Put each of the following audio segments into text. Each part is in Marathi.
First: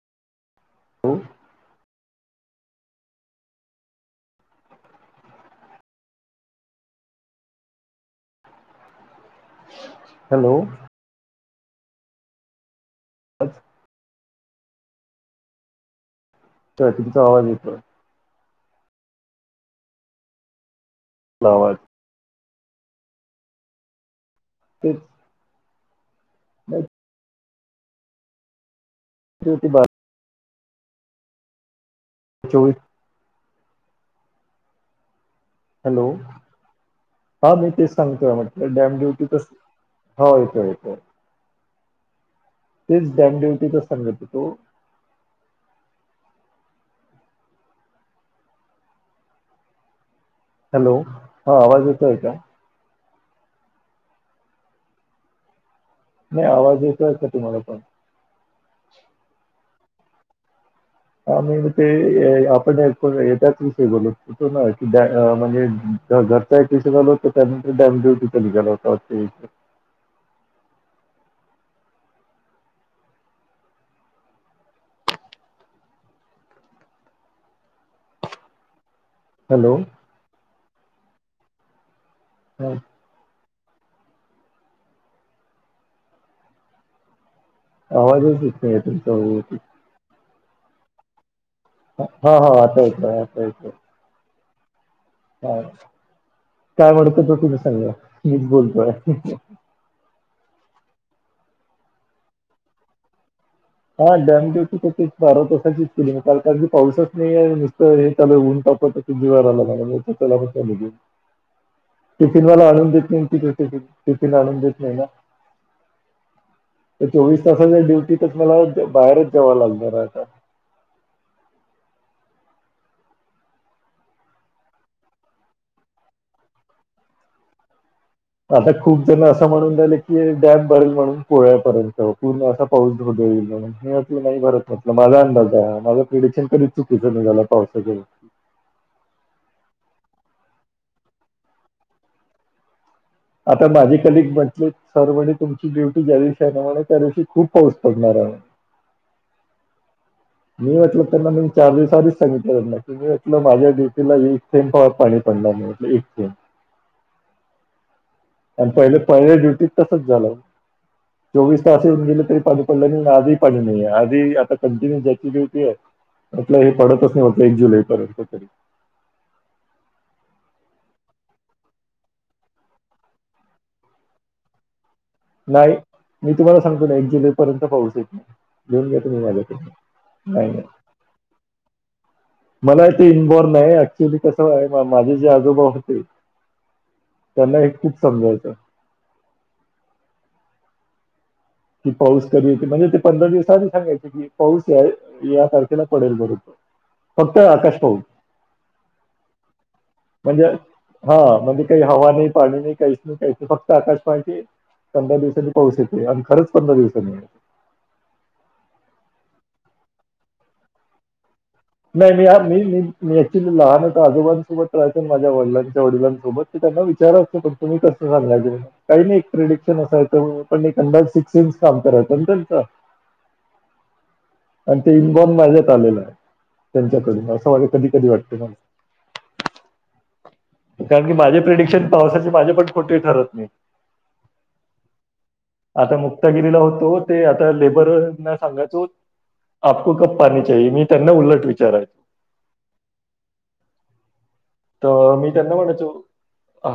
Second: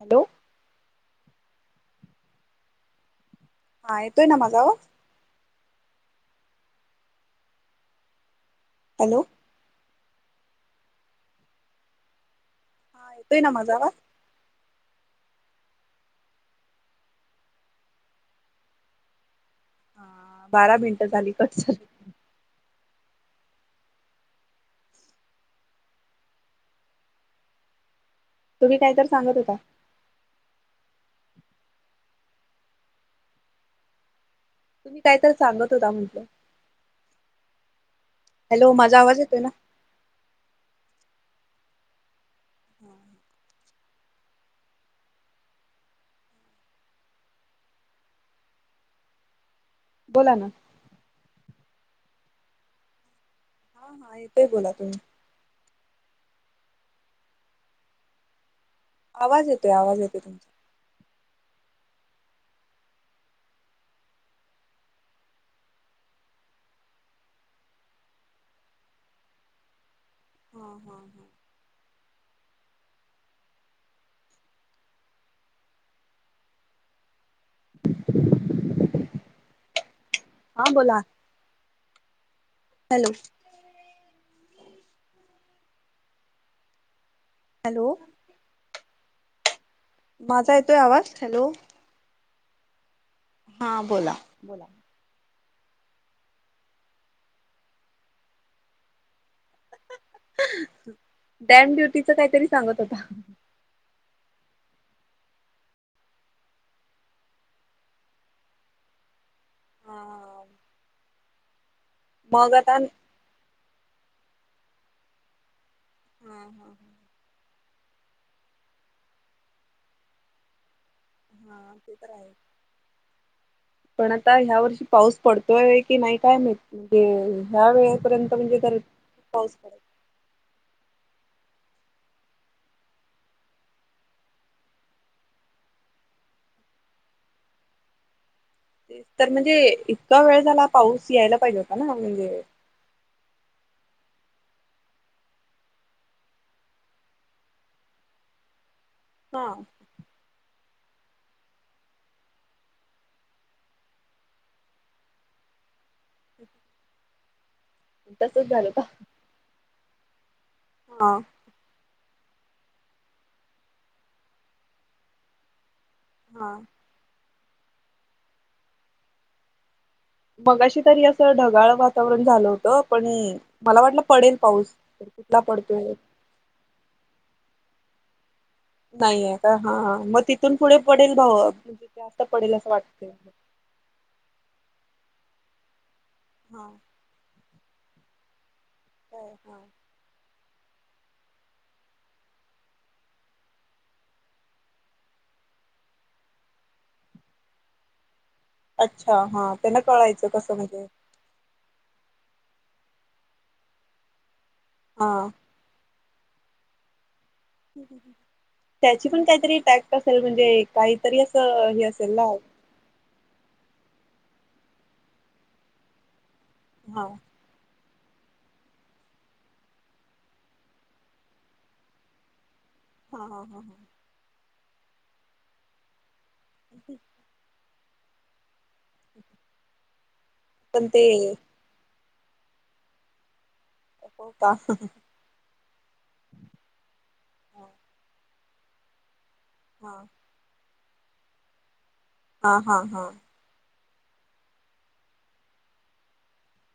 हॅलो.. हॅलो हा येतोय ना माझा आवाज.... हॅलो... हॅलो.. हा येतोय ना अच्छा माझा आवाज तर तुमचं आवाज येतोय... हा बारा मिनिटं झाली आपला कट आवाज झालं... ते... हम... तुम्ही कायतर सांगत होता... होती बारा च.. तुम्ही कायत सांगत होता हॅलो म्हटलं.. हा मी तेच सांगतोय हॅलो म्हटलं डॅम माझा आवाज ड्युटी तर येतोय ना हा येतो येतो... तेच डॅम्प ड्युटीचा संघट होतो.. बोला ना हॅलो हा आवाज येतोय का... हा हा येतोय बोला तुम्ही... नाही आवाज येतोय का तुम्हाला पण... आवाज येतोय आवाज येतोय तुमचा.. आ म ते आपण पण त्याच विषयी बोलत होतो ना की म्हणजे.. घरता आहे ट्यूशनो त्या डॅमड्यटी च गला होता.. [inaudible] हं हं हा..... हॅलो.... हा बोला हा, हॅलो... हॅलो आवाज च येत नाही तुमचं... माझा येतोय आवाज हॅलो... हा हा आता यच आहे आतांच आहे... हा बोला बोला... काय म्हणत तो तुम्ही सांगा मीच बोलतोय... डॅम ड्युटीच काहीतरी सांगत होता. हा डॅमेव तर बारा तासाचीच केलीणी पाऊसच नाही आहे नुसतं हे त्याला ऊन टाप... त्या हा टिफिन मग मला आता आणूनेदेत नै न... टीफिन आनुण देत नाही ना... हम्म हम् ह्... त ज ड्युटी तरच मला बाहेरच जावं लागणार आता... हा ते तर आहे... पण आता ह्या वर्षी पाऊस पडतोय की नाही काय ह्या वेळेस.... आता खूप जण असं म्हणून झालं की डॅम भरल म्हणून... कोळ्यापर्यंत पूर्ण असा पाऊस धईल मी त नाही भरत म्हटलं माझा अंदाज आहे माझ पिढ... कधी चुकीचं नाही झाला पावसाच्या... तर म्हणजे इतका वेळ झाला पाऊस यायला पाहिजे होता ना म्हणजे... आता माझी कलीग म्हटले सर म्हणे तुमची ड्युटी ज्या दिवशी आहे न म्ह त्या दिवशी खूप पाऊस पडणार आहे. हा.. मी म्हटलं त्यांना मी चार दिवसा आधीच सांगितलं त्यांना की मी म्हटलं माझ्या ड्युटीला एक थेंब कवा पाणी पडणार... एक थेंब... [unintelligible] तसच झालं आणि का पहिले पहिल्या ड्युटीत तसंच झालं हा चोवीस तास येऊन गेले पाणी पडलं नाही आणि आजही पाणी नाहीये आधी आता कंटिन्यू ज्याची ड्युटी आहे हा आपलं हे पडतंच नव्हतं एक जुलैपर्यंत तरी मगाशी तरी असं ढगाळ वातावरण झालं होतं पण मला वाटलं पडेल पाऊस कुठला नाही पडतोय मी तुम्हाला सांगतो ना एक जुलैपर्यंत पाऊस येईल नाहीये का हा हा मग नाही तिथून नाही पुढे पडेल भाऊ जास्त पडेल असं वाटतंय नाही ऍक्च्युली कसंय माझे जे आजोबा होते हा त्यांना हे खूप समजायचं हो हा कि पाऊस कधी येत म्हणजे ते पंधरा दिवस आधी सांगायचे कि पाऊस या या तारखेला पडेल म्हणून फक्त आकाश पाहून अच्छा हा त्यांना कळायचं म्हणजे कसं हा म्हणजे काही हवा नाही पाणी नाही काहीच नाही काही काहीच नाही फक्त आकाश पाहायचे पंधरा हा दिवसांनी पाऊस येतोय आणि खरंच पंधरा दिवसांनी त्याची पण काहीतरी टॅक्ट असेल म्हणजे काहीतरी असं हे असेल नाही ना मी मी मी मी ऍक्च्युली लहान होतो आजोबांसोबत राहायचो माझ्या वडिलांच्या वडिलांसोबत ते त्यांना हा विचारलं असतो पण तुम्ही कस असं नाही झालं ते काही नाही एक प्रिडिक्शन असायचं पण एक अंदाज सिक्स सेन्स काम करायचा ना त्यांचा हा हा हा ह आणि ते इन बॉर्न माझ्यात आलेलं आहे त्यांच्याकडून असं म्हणजे कधी कधी वाटतं माझ [inaudible] पण ते कारण की माझे प्रिडिक्शन पावसाचे माझे पण खोटे ठरत नाही हो का आता मुक्तागिरीला होतो ते आता लेबरना सांगायचो आपको कब पाणी चाहिए मी त्यांना उलट विचारायचो हा हा हा तर मी त्यांना म्हणायचो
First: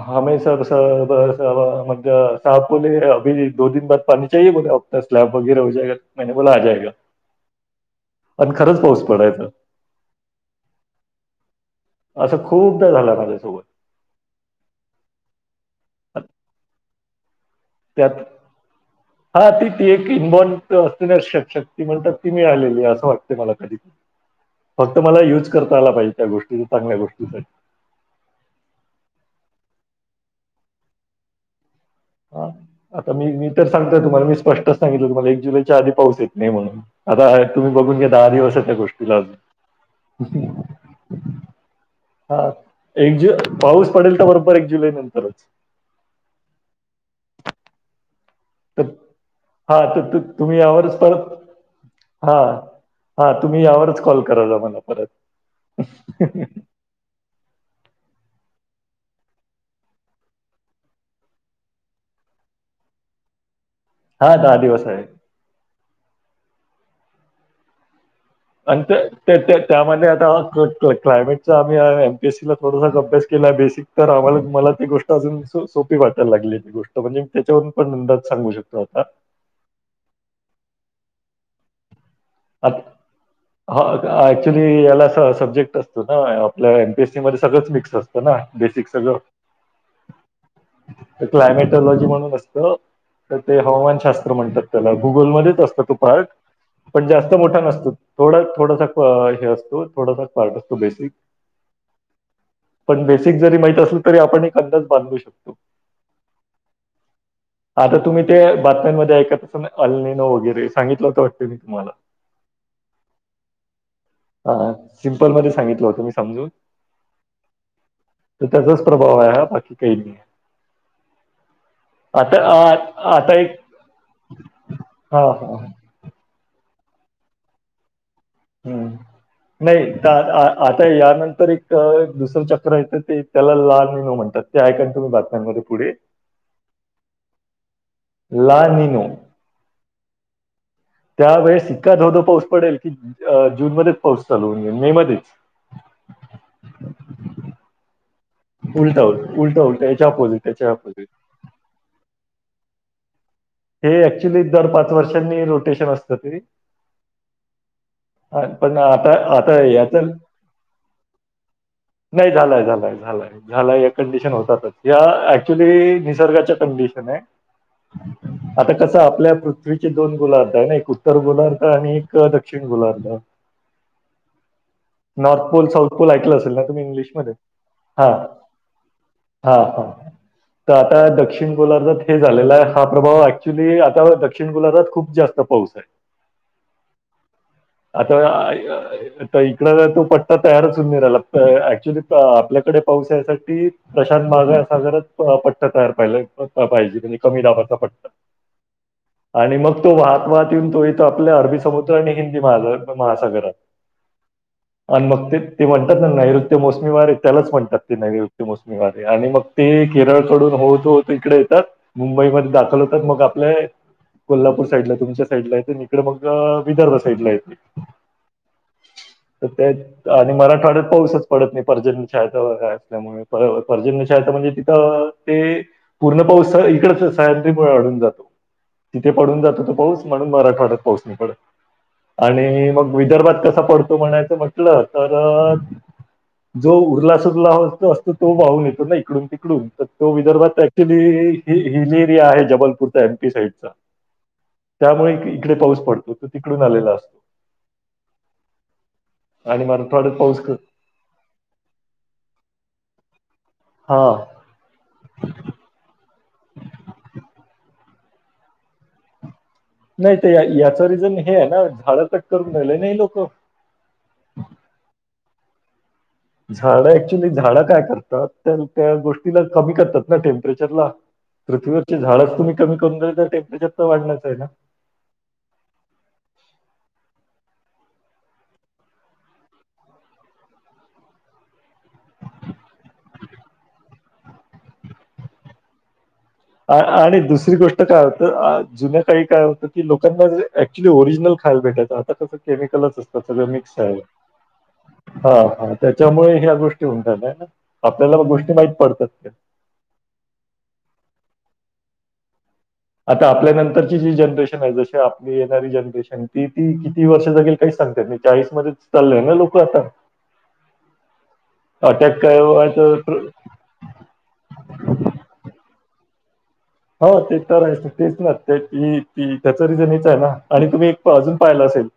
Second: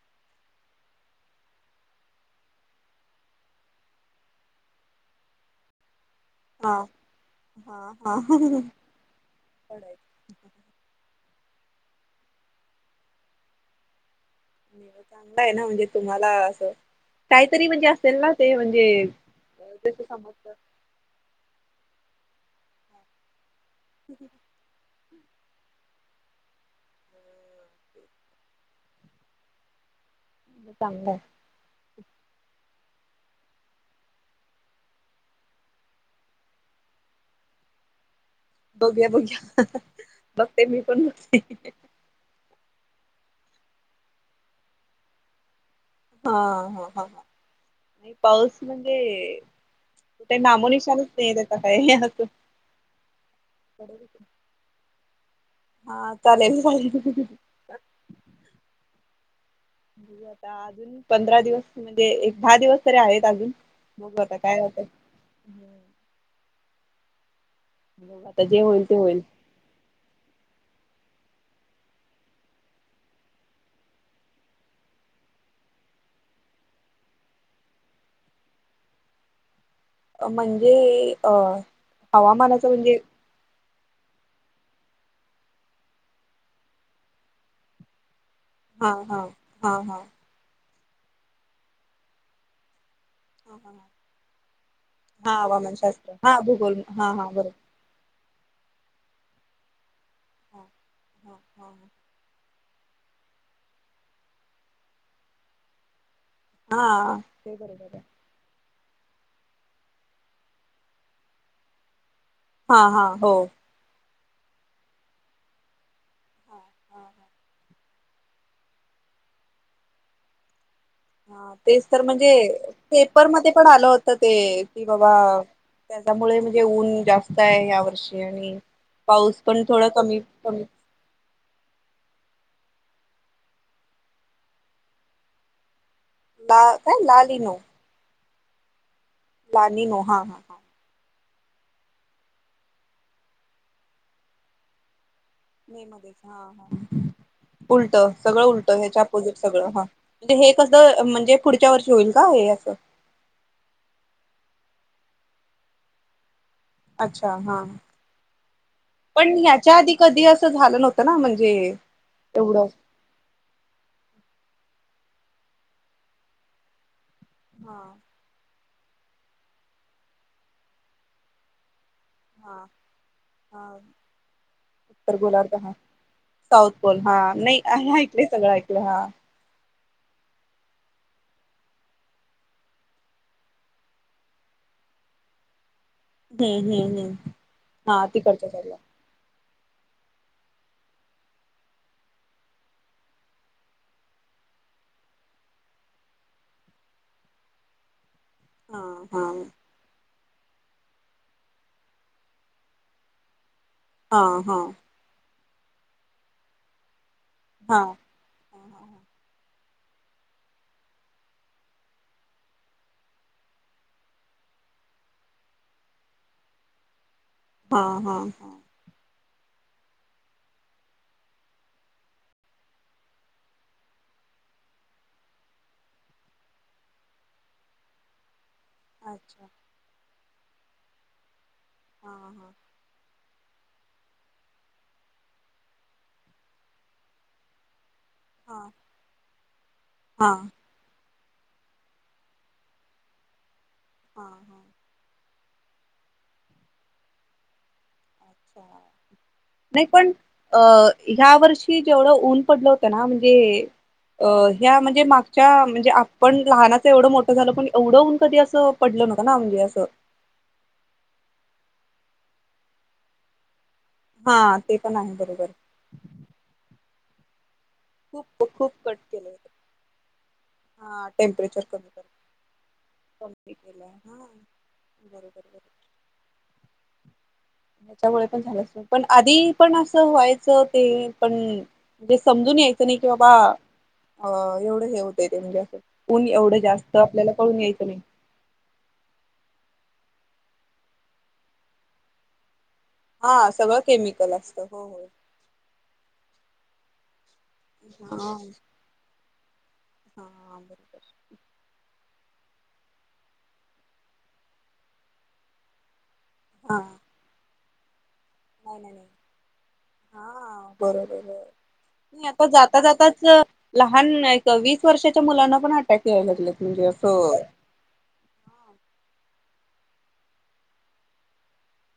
हा मैं सब सब सब म्हणजे साब बोलले अभी एक दो दिन बाद पाणी चाहिए बोलले तो आमचा स्लॅप वैगेरा हो जायेगा मैंने बोला आ‌ हा जायेगा हा हा आणि खरंच पाऊस पडायचा असं खूपदा झालं माझ्यासोबत चांगलं आहे ना म्हणजे तुम्हाला असं काहीतरी म्हणजे असेल त्यात ना ते म्हणजे हा ती ती जस एक इन समजत बॉर्न असते ना शक्ती म्हणतात ती मिळालेली आहे असं वाटते मला कधी हम् फक्त मला युज करता आला पाहिजे त्या गोष्टीचा चांगल्या गोष्टीसाठी चांगलं आहे हा आता मी मी तर सांगतोय तुम्हाला मी स्पष्टच सांगितलं तुम्हाला एक जुलैच्या आधी पाऊस येत नाही म्हणून आता तुम्ही बघून घ्या दहा दिवस आहेत त्या बघूया गोष्टीला बघूया अजून बघते मी पण बघते हा एक जुन पाऊस पडेल तर बरोबर एक जुलै नंतरच हा हा हा पाऊस तर म्हणजे हां, तर तु काय तुम्ही यावरच नामोनिशानच नाहीये त्याचा काय असं हा तुम्ही यावरच कॉल करायचा मला परत हा चालेल चालेल बघूया आता अजून पंधरा दिवस म्हणजे एक दहा दिवस तरी आहेत अजून बघू हां, आता काय होतंय दिवस आहे. बघू आता जे होईल आणि ते होईल त्यामध्ये आता कट कट क्लायमेटचा आम्ही एमपीएसी ला थोडासा अभ्यास केला आहे बेसिक तर आमला मलाी गोष्ट अज सोपी वाटयला लागलेली गोष्ट म्हणजे मी त्याच्यावरून पण अंदाज सांगू शकतो आता. म्हणजे अं हवामानाचं म्हणजे ह ऍक्च्युली याला अस सब्जेक्ट असतो ना आपल्या एमपी एस सी मध्ये सगळंच मिक्स असत. ना बेसिक हा सगळं हा हा हा तर क्लायमेटलॉजी म्हणून असत. तर ह ते ह हवामान शास्त्र म्हणतात त्याला हा गुगलमध्येच असतो तो हवामानशास्त्र पार्ट हा भूगोल पण हा हा जास्त बरोबर मोठा नसतो थोडा थोडासा हे असतो थोडा त हा पार्टसतो बेसिक. हा हा पण बेसिक जरी माहीत असेल तरी आपण एक अंदाच बांधू शकतो. हा. आता तुम्ही ते बातम्यांमध्ये ऐका तस अल नन वगैरे सांगितलं होत वाटतं मी तुम्हाला. हा हा हो. हा सिम्पल मध्ये सांगितलं होतं मी समजून. हा हा त तचाच प्रभाव आया बाकी काही नाही आहेै. हा तेच तर म्हणजे पेपर आता मध्ये एक पण आलं होतं ते कि बाबा हां, हां. त्याच्यामुळे म्हणजे ऊन जास्त आहे ह्या वर्षी. आणि हम्. पाऊस पण नाही थोडा कमी कमी आता यानंतर एक दुसरं चक्र येतं ते त्याला लाल आणि न म्हणतात ते ऐका तुम्ही बातम्यांमध्ये पुढे. ला काय लालनो.. ला निनु. लेनिनु हा हा हा. त्यावेेळेस ईतका धोधो पाऊस पडेल की जून मध्येच पाऊस चालू मे मध्येच म मध्येच हा हा. उलट सगळं उलट ह्याच्या उलटा उलटा उलट अपोजिट उलटा सगळं हा उलट याच्या म्हणजे अपोझिट हे याच्या कसं अपोझिट. म्हणजे पुढच्या वर्षी होईल का हे. चाल हे ऍक्च्युली दर पाच वर्षांनी रोटेशन असतं ते. अच्छा हा. अ, पण आता पण आता ह्याच्या आधी याचा कधी असं झालं नव्हतं ना, म्हणजे नाही झालाय एवढं झालाय झालाय झालाय या कंडिशन होत तस. या ऍक्च्युली निसर्गाच्या कंडिशन आहे. हा. आता कसं आपल्या पृथ्वीचे दोन गोलार्थ आहे, ना एक उत्तर गोल्थ आणि एक हा दक्षिण गोलार्थ. हा उत्तर नॉर्थ गोलार्ध पोल हा साऊथ पोल ऐकलं असेल ना साऊथ तुम्ही पोल हा इंग्लिशमध्ये नाही हा. हा हा. ह तर आता दक्षिण गोलारधात हे झालेला आहे हा प्रभाव ऍक्च्युली आता दक्षिण गोलारधात खूप जास्त पाऊस आहे. हम्म हम्म हम्म. हा तिकडच्या साईडला आता इकड तो पट्टा तयारच होऊ नि राहिला ऍक्च्युली आपल्याकडे पाऊस यासाठी प्रशांत मागागर पट्टा तयार पाहि पाहिजे म्हणजे कमी दाबाचा पट्टा. हा हा आणि मग तो वाहत वाहत येऊन तो इथ आपल्या अरबी समुद्र आणि हिंदी म महासागरात. हा हा. आणि मग ते ते म्हणतात ना नैऋत्य मोसमी वारे त्यालाच म्हणतात हा ते नैऋत्य मोसमी वारे, हा आणि मग ते केरळकडून होत होत इकडे येतात मुंबईमध्ये दाखल होतात मग आपल्या कोल्हापूर साईड ला तुमच्या साईडला आहे इकडडे मग विदर्भ साईड ला येत. हा हा हा. तर ते आणि मराठवाड्यात पाऊसच पडत नाही पर्जन्य ायता वगैरे असल्यामुळे पर्जन्य चाह म्हणजे तिथं अ-ते पूर्ण पाऊस इकडच सह्याद्री मु- अढून जातो. तिथे पडून अच्छा जातो. तो पाऊस म्हणून मराठवाड्यात पाऊस नाही पडत. हा हा आणि मग विदर्भात कसा पडतो म्हणायचं म्हटलं तर जो उरला सुरला होत तो तो हा वाहून येतो, ना इकडून तिकडून तर तो हा विदर्भात ऍक्च्युली हि जी एरिया आहे. जबलपूरचा एमपी साईडचा हा हा त्यामुळे इकडे पाऊस पडतो. तो तिकडून आलेला असतो. अच्छा. आणि नाही पण, मराठवाड्यात पाऊस क- अ-ह्या वर्षी जेवढं ऊन पडलं होतं ना म्हणजे हा अ ह्या म्हणजे मागच्या म्हणजे पण लहानाचं एवढं मोठं झाल पण एवढं ऊन कधी असं पडलं न्हवतं ना. म्हणजे असं नाहीत याच रिझन हे आहे, ना झाडं कट करून राहील ना ही लोक. हा ते पण आहे बरोबर. झाड ऍक्च्युली झाड काय करतात खूप तर खूप त्या कट केले गोष्टी होते. कमी करतात टेंपरेचर हा टेम्परेचर कमी पृथ्वीवर कर झाडच तुमी- ही कोण तर कमी टेम्पेचरच केलं हा वाढणचं आहे ना. बरोबर बरोबरं. हच्यामुळे पण झालं असेल. पण आधी पण असं व्हायचं ते पण जे समजून यायच. नाही कि बाबा, अ एवढं हे होतय ते म्हणजे असं. ऊन एवढं जास्त आणि आपल्याला दुसरी कळून गोष्ट यायचं नाही. काय होतं, जुन्या काळी काय होतं की लोक ना ऍक्च्युली ओरिजनल खायला भेटायचं आता कस केमिकॅल चं असत सगळ हा मिक्स सगळं आहे. केमिकल असतं हो हा त्याच्यामुळे ह्या गोष्टी हॊतात. आपल्याला मग गोष्टी माहीत पडतात. हा बरोबर. आता आपल्यानंतरची जी जनरेशन आहे. जशी आपली येणारी जनरेशन ती ती हा हा बरोबर हा किती वर्ष जगेल. काही सांगता येत नाहीत. चाळीस मध्ये नाही नाही नाही चाललंय ना लोक आता. हा बरोबर बरोबर. अटॅक नाही काय आता जाता व्हायचं प्र- जाताच लहान एक वीस वर्षाच्या मुलांना पण अटॅक यायला लागलेतं. हो ते तर तेच ना ते त त्याच रिझन हेच आहे ना आणि तुम्ही एक अजून पाहिला असेल.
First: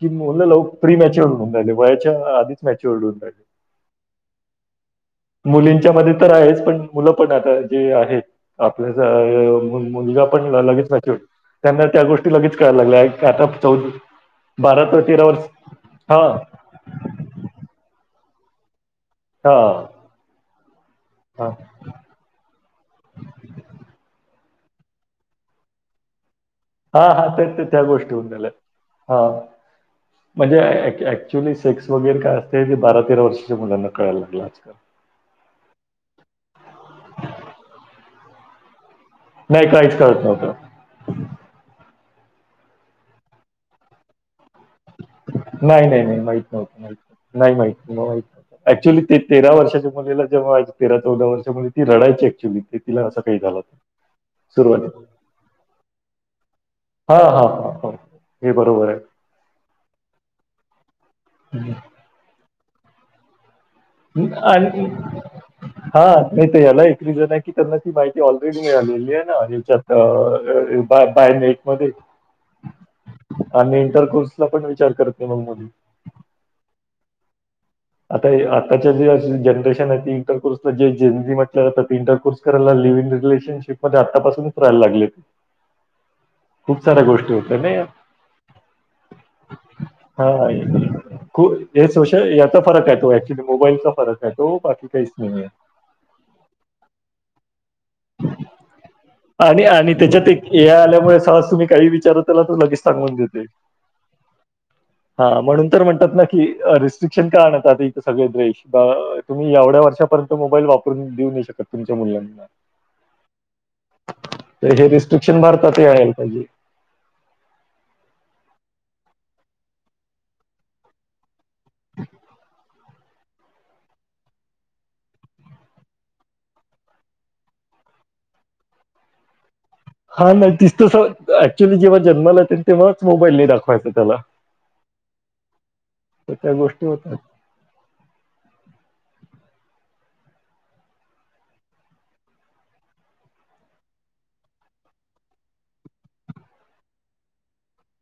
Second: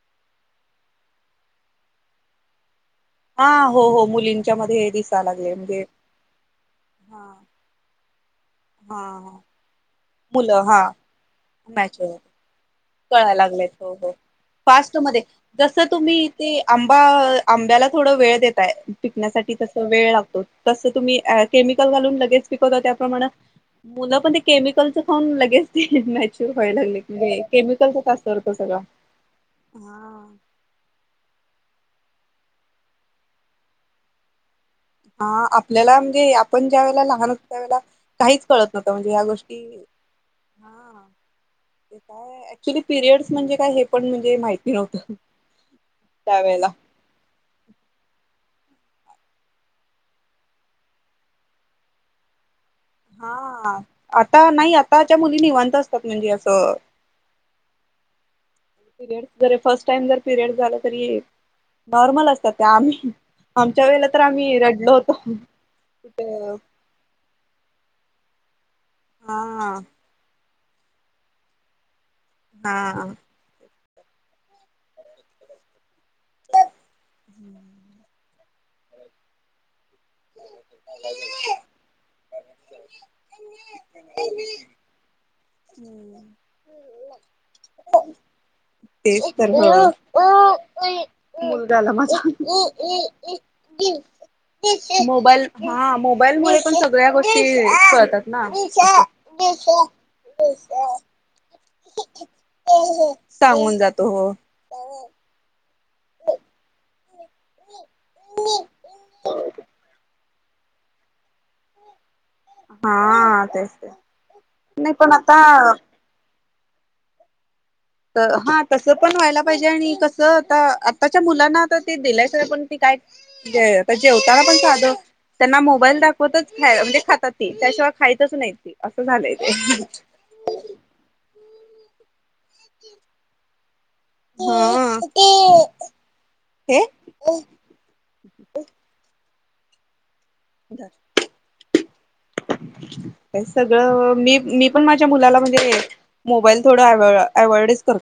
कि मुलं लव-प्रीमॅच्युअर होऊन राहिले वयाच्या आधीच मॅच्युअर. हा हो हो मुलींच्या मध्ये हे दिसत. मुलींच्या मध्ये तर आहेच. पण मुलं पण आता जे आहेत. हा आपल्या हा मुलगा पण मुलं हा लगेच मॅच्युरिटी त्यांना मॅच त्या गोष्टी लगेच कळायला लागल्या. कळायला आता लागलेत चौ- हो हो फास्ट मध्ये, जसं तुम्ही ते आंबा आंब्याला थोड वेळ देताय. पिकण्यासाठी हा तस वेळ लागतो. तस तुम्ही हा केमिकल घालून लगेच पिकवता त्याप्रमाण मुलं पण केमिकलचं खाऊन लगेच ते मॅच्युअर व्हायला हा हा ते लागलेतं. ते- गोष्टी होवून झाल्या हा हा म्हणजे आ आ ऍक्चुली सेक्स वगैर काय असत, ते बारा-तेरा वर्षाच्या मुलांना कळायला लागलं आजकाल. हा आपल्याला म्हणजे आपण ज्या वेळेला लहान असतो त्यावेळेला काहीच कळत नव्हतं. म्हणजे या गोष्टी नाही काहीच कळत हा नव्हतं. ते काय ऍक्च्युली पिरियडस म्हणजे काय हे पणे माहित नाही नाही नाही माहित नव्हत. माह नाही माहित माहित नव्हत. ऍक्च्युली तेरा वर्षाच्या मुलाली जेव्हा आज तेरा-चौदा वर्ष मुली ती रडायची ऍक्च्युली. तिला असं काही झालं होतं हा आता नाही सुरुवातीला आताच्या मुली निवांत असतात म्हणजे असं. हां, हां, हां, हो. हे बरोबर आहे. रे फर्स्ट टाइम जर पिरियड झालं तरी हम्म. नॉर्मल असतात त्या आमी- आणि हा कुठे नाही तर याला एक रिझन आहे की त्यांना माहिती ऑलरेडी मिळालेली आहे ना हा याच्यात बा बाय नेट मध्ये. हां. इंटकोर्सला पण विचार करत नाही मुली. हम्म आता आताच्या जे जनरेशन आहे इंटर कोर्स जे ज म्हटलं जातात इंटरकर्स कराय लिव्ह इन रिलेशनशिप मध्ये आतापासूनच राहायला लागले. हम्म. नाही तेच तर म हां, खूप हे मुलग्याला माजा सोशल याचा फरक आहे तो ॲक्चुअली मोबाईलचा फरक आहे तो, बाकी काहीच नाही आहे. मोबाईल हा मोबाईल म पण सगळ्या गोष्टी तात ना. आणि आणि त्याच्यात एक ए आल्या प स काही विचारत त्याला तर लगेच सांगून देते सांगून जातो हो हा म्हणून म्हणतात ना की रेस्ट्रिक्शन का आणत आता इथ सगळे द्रश तुम्ही एवढ्या वर्षापय त मोबाईल वापरून देऊ नाही शकत तुमच्या मुलांनी हा तेच ते तर हे नाही पण रिस्ट्रिक्शन आता भारतातही आणल पाहिजे. तर हा तस पण व्हायला पाहिजे आणि कसं आता आत्ताच्या मुलांना तर ते दिलायच आहे पण काय आता जेवताना पण साधं. त्यांना मोबाईल दाखवतच म्हणजे खातात ती त्याशिवाय खायच नाही ती असं झालंय. ते हा नाही तिस तर ऍक्च्युअली जेव्हा जन्माला तेव्हाच मोबाईल नाही दाखवायचा त्याला ह तर त्या ते गोष्टी होतात. ह. [unintelligible] सगळं मी मी पण माझ्या मुलाला म्हणजे मोबाईल थोडव अव्हइडच करतो.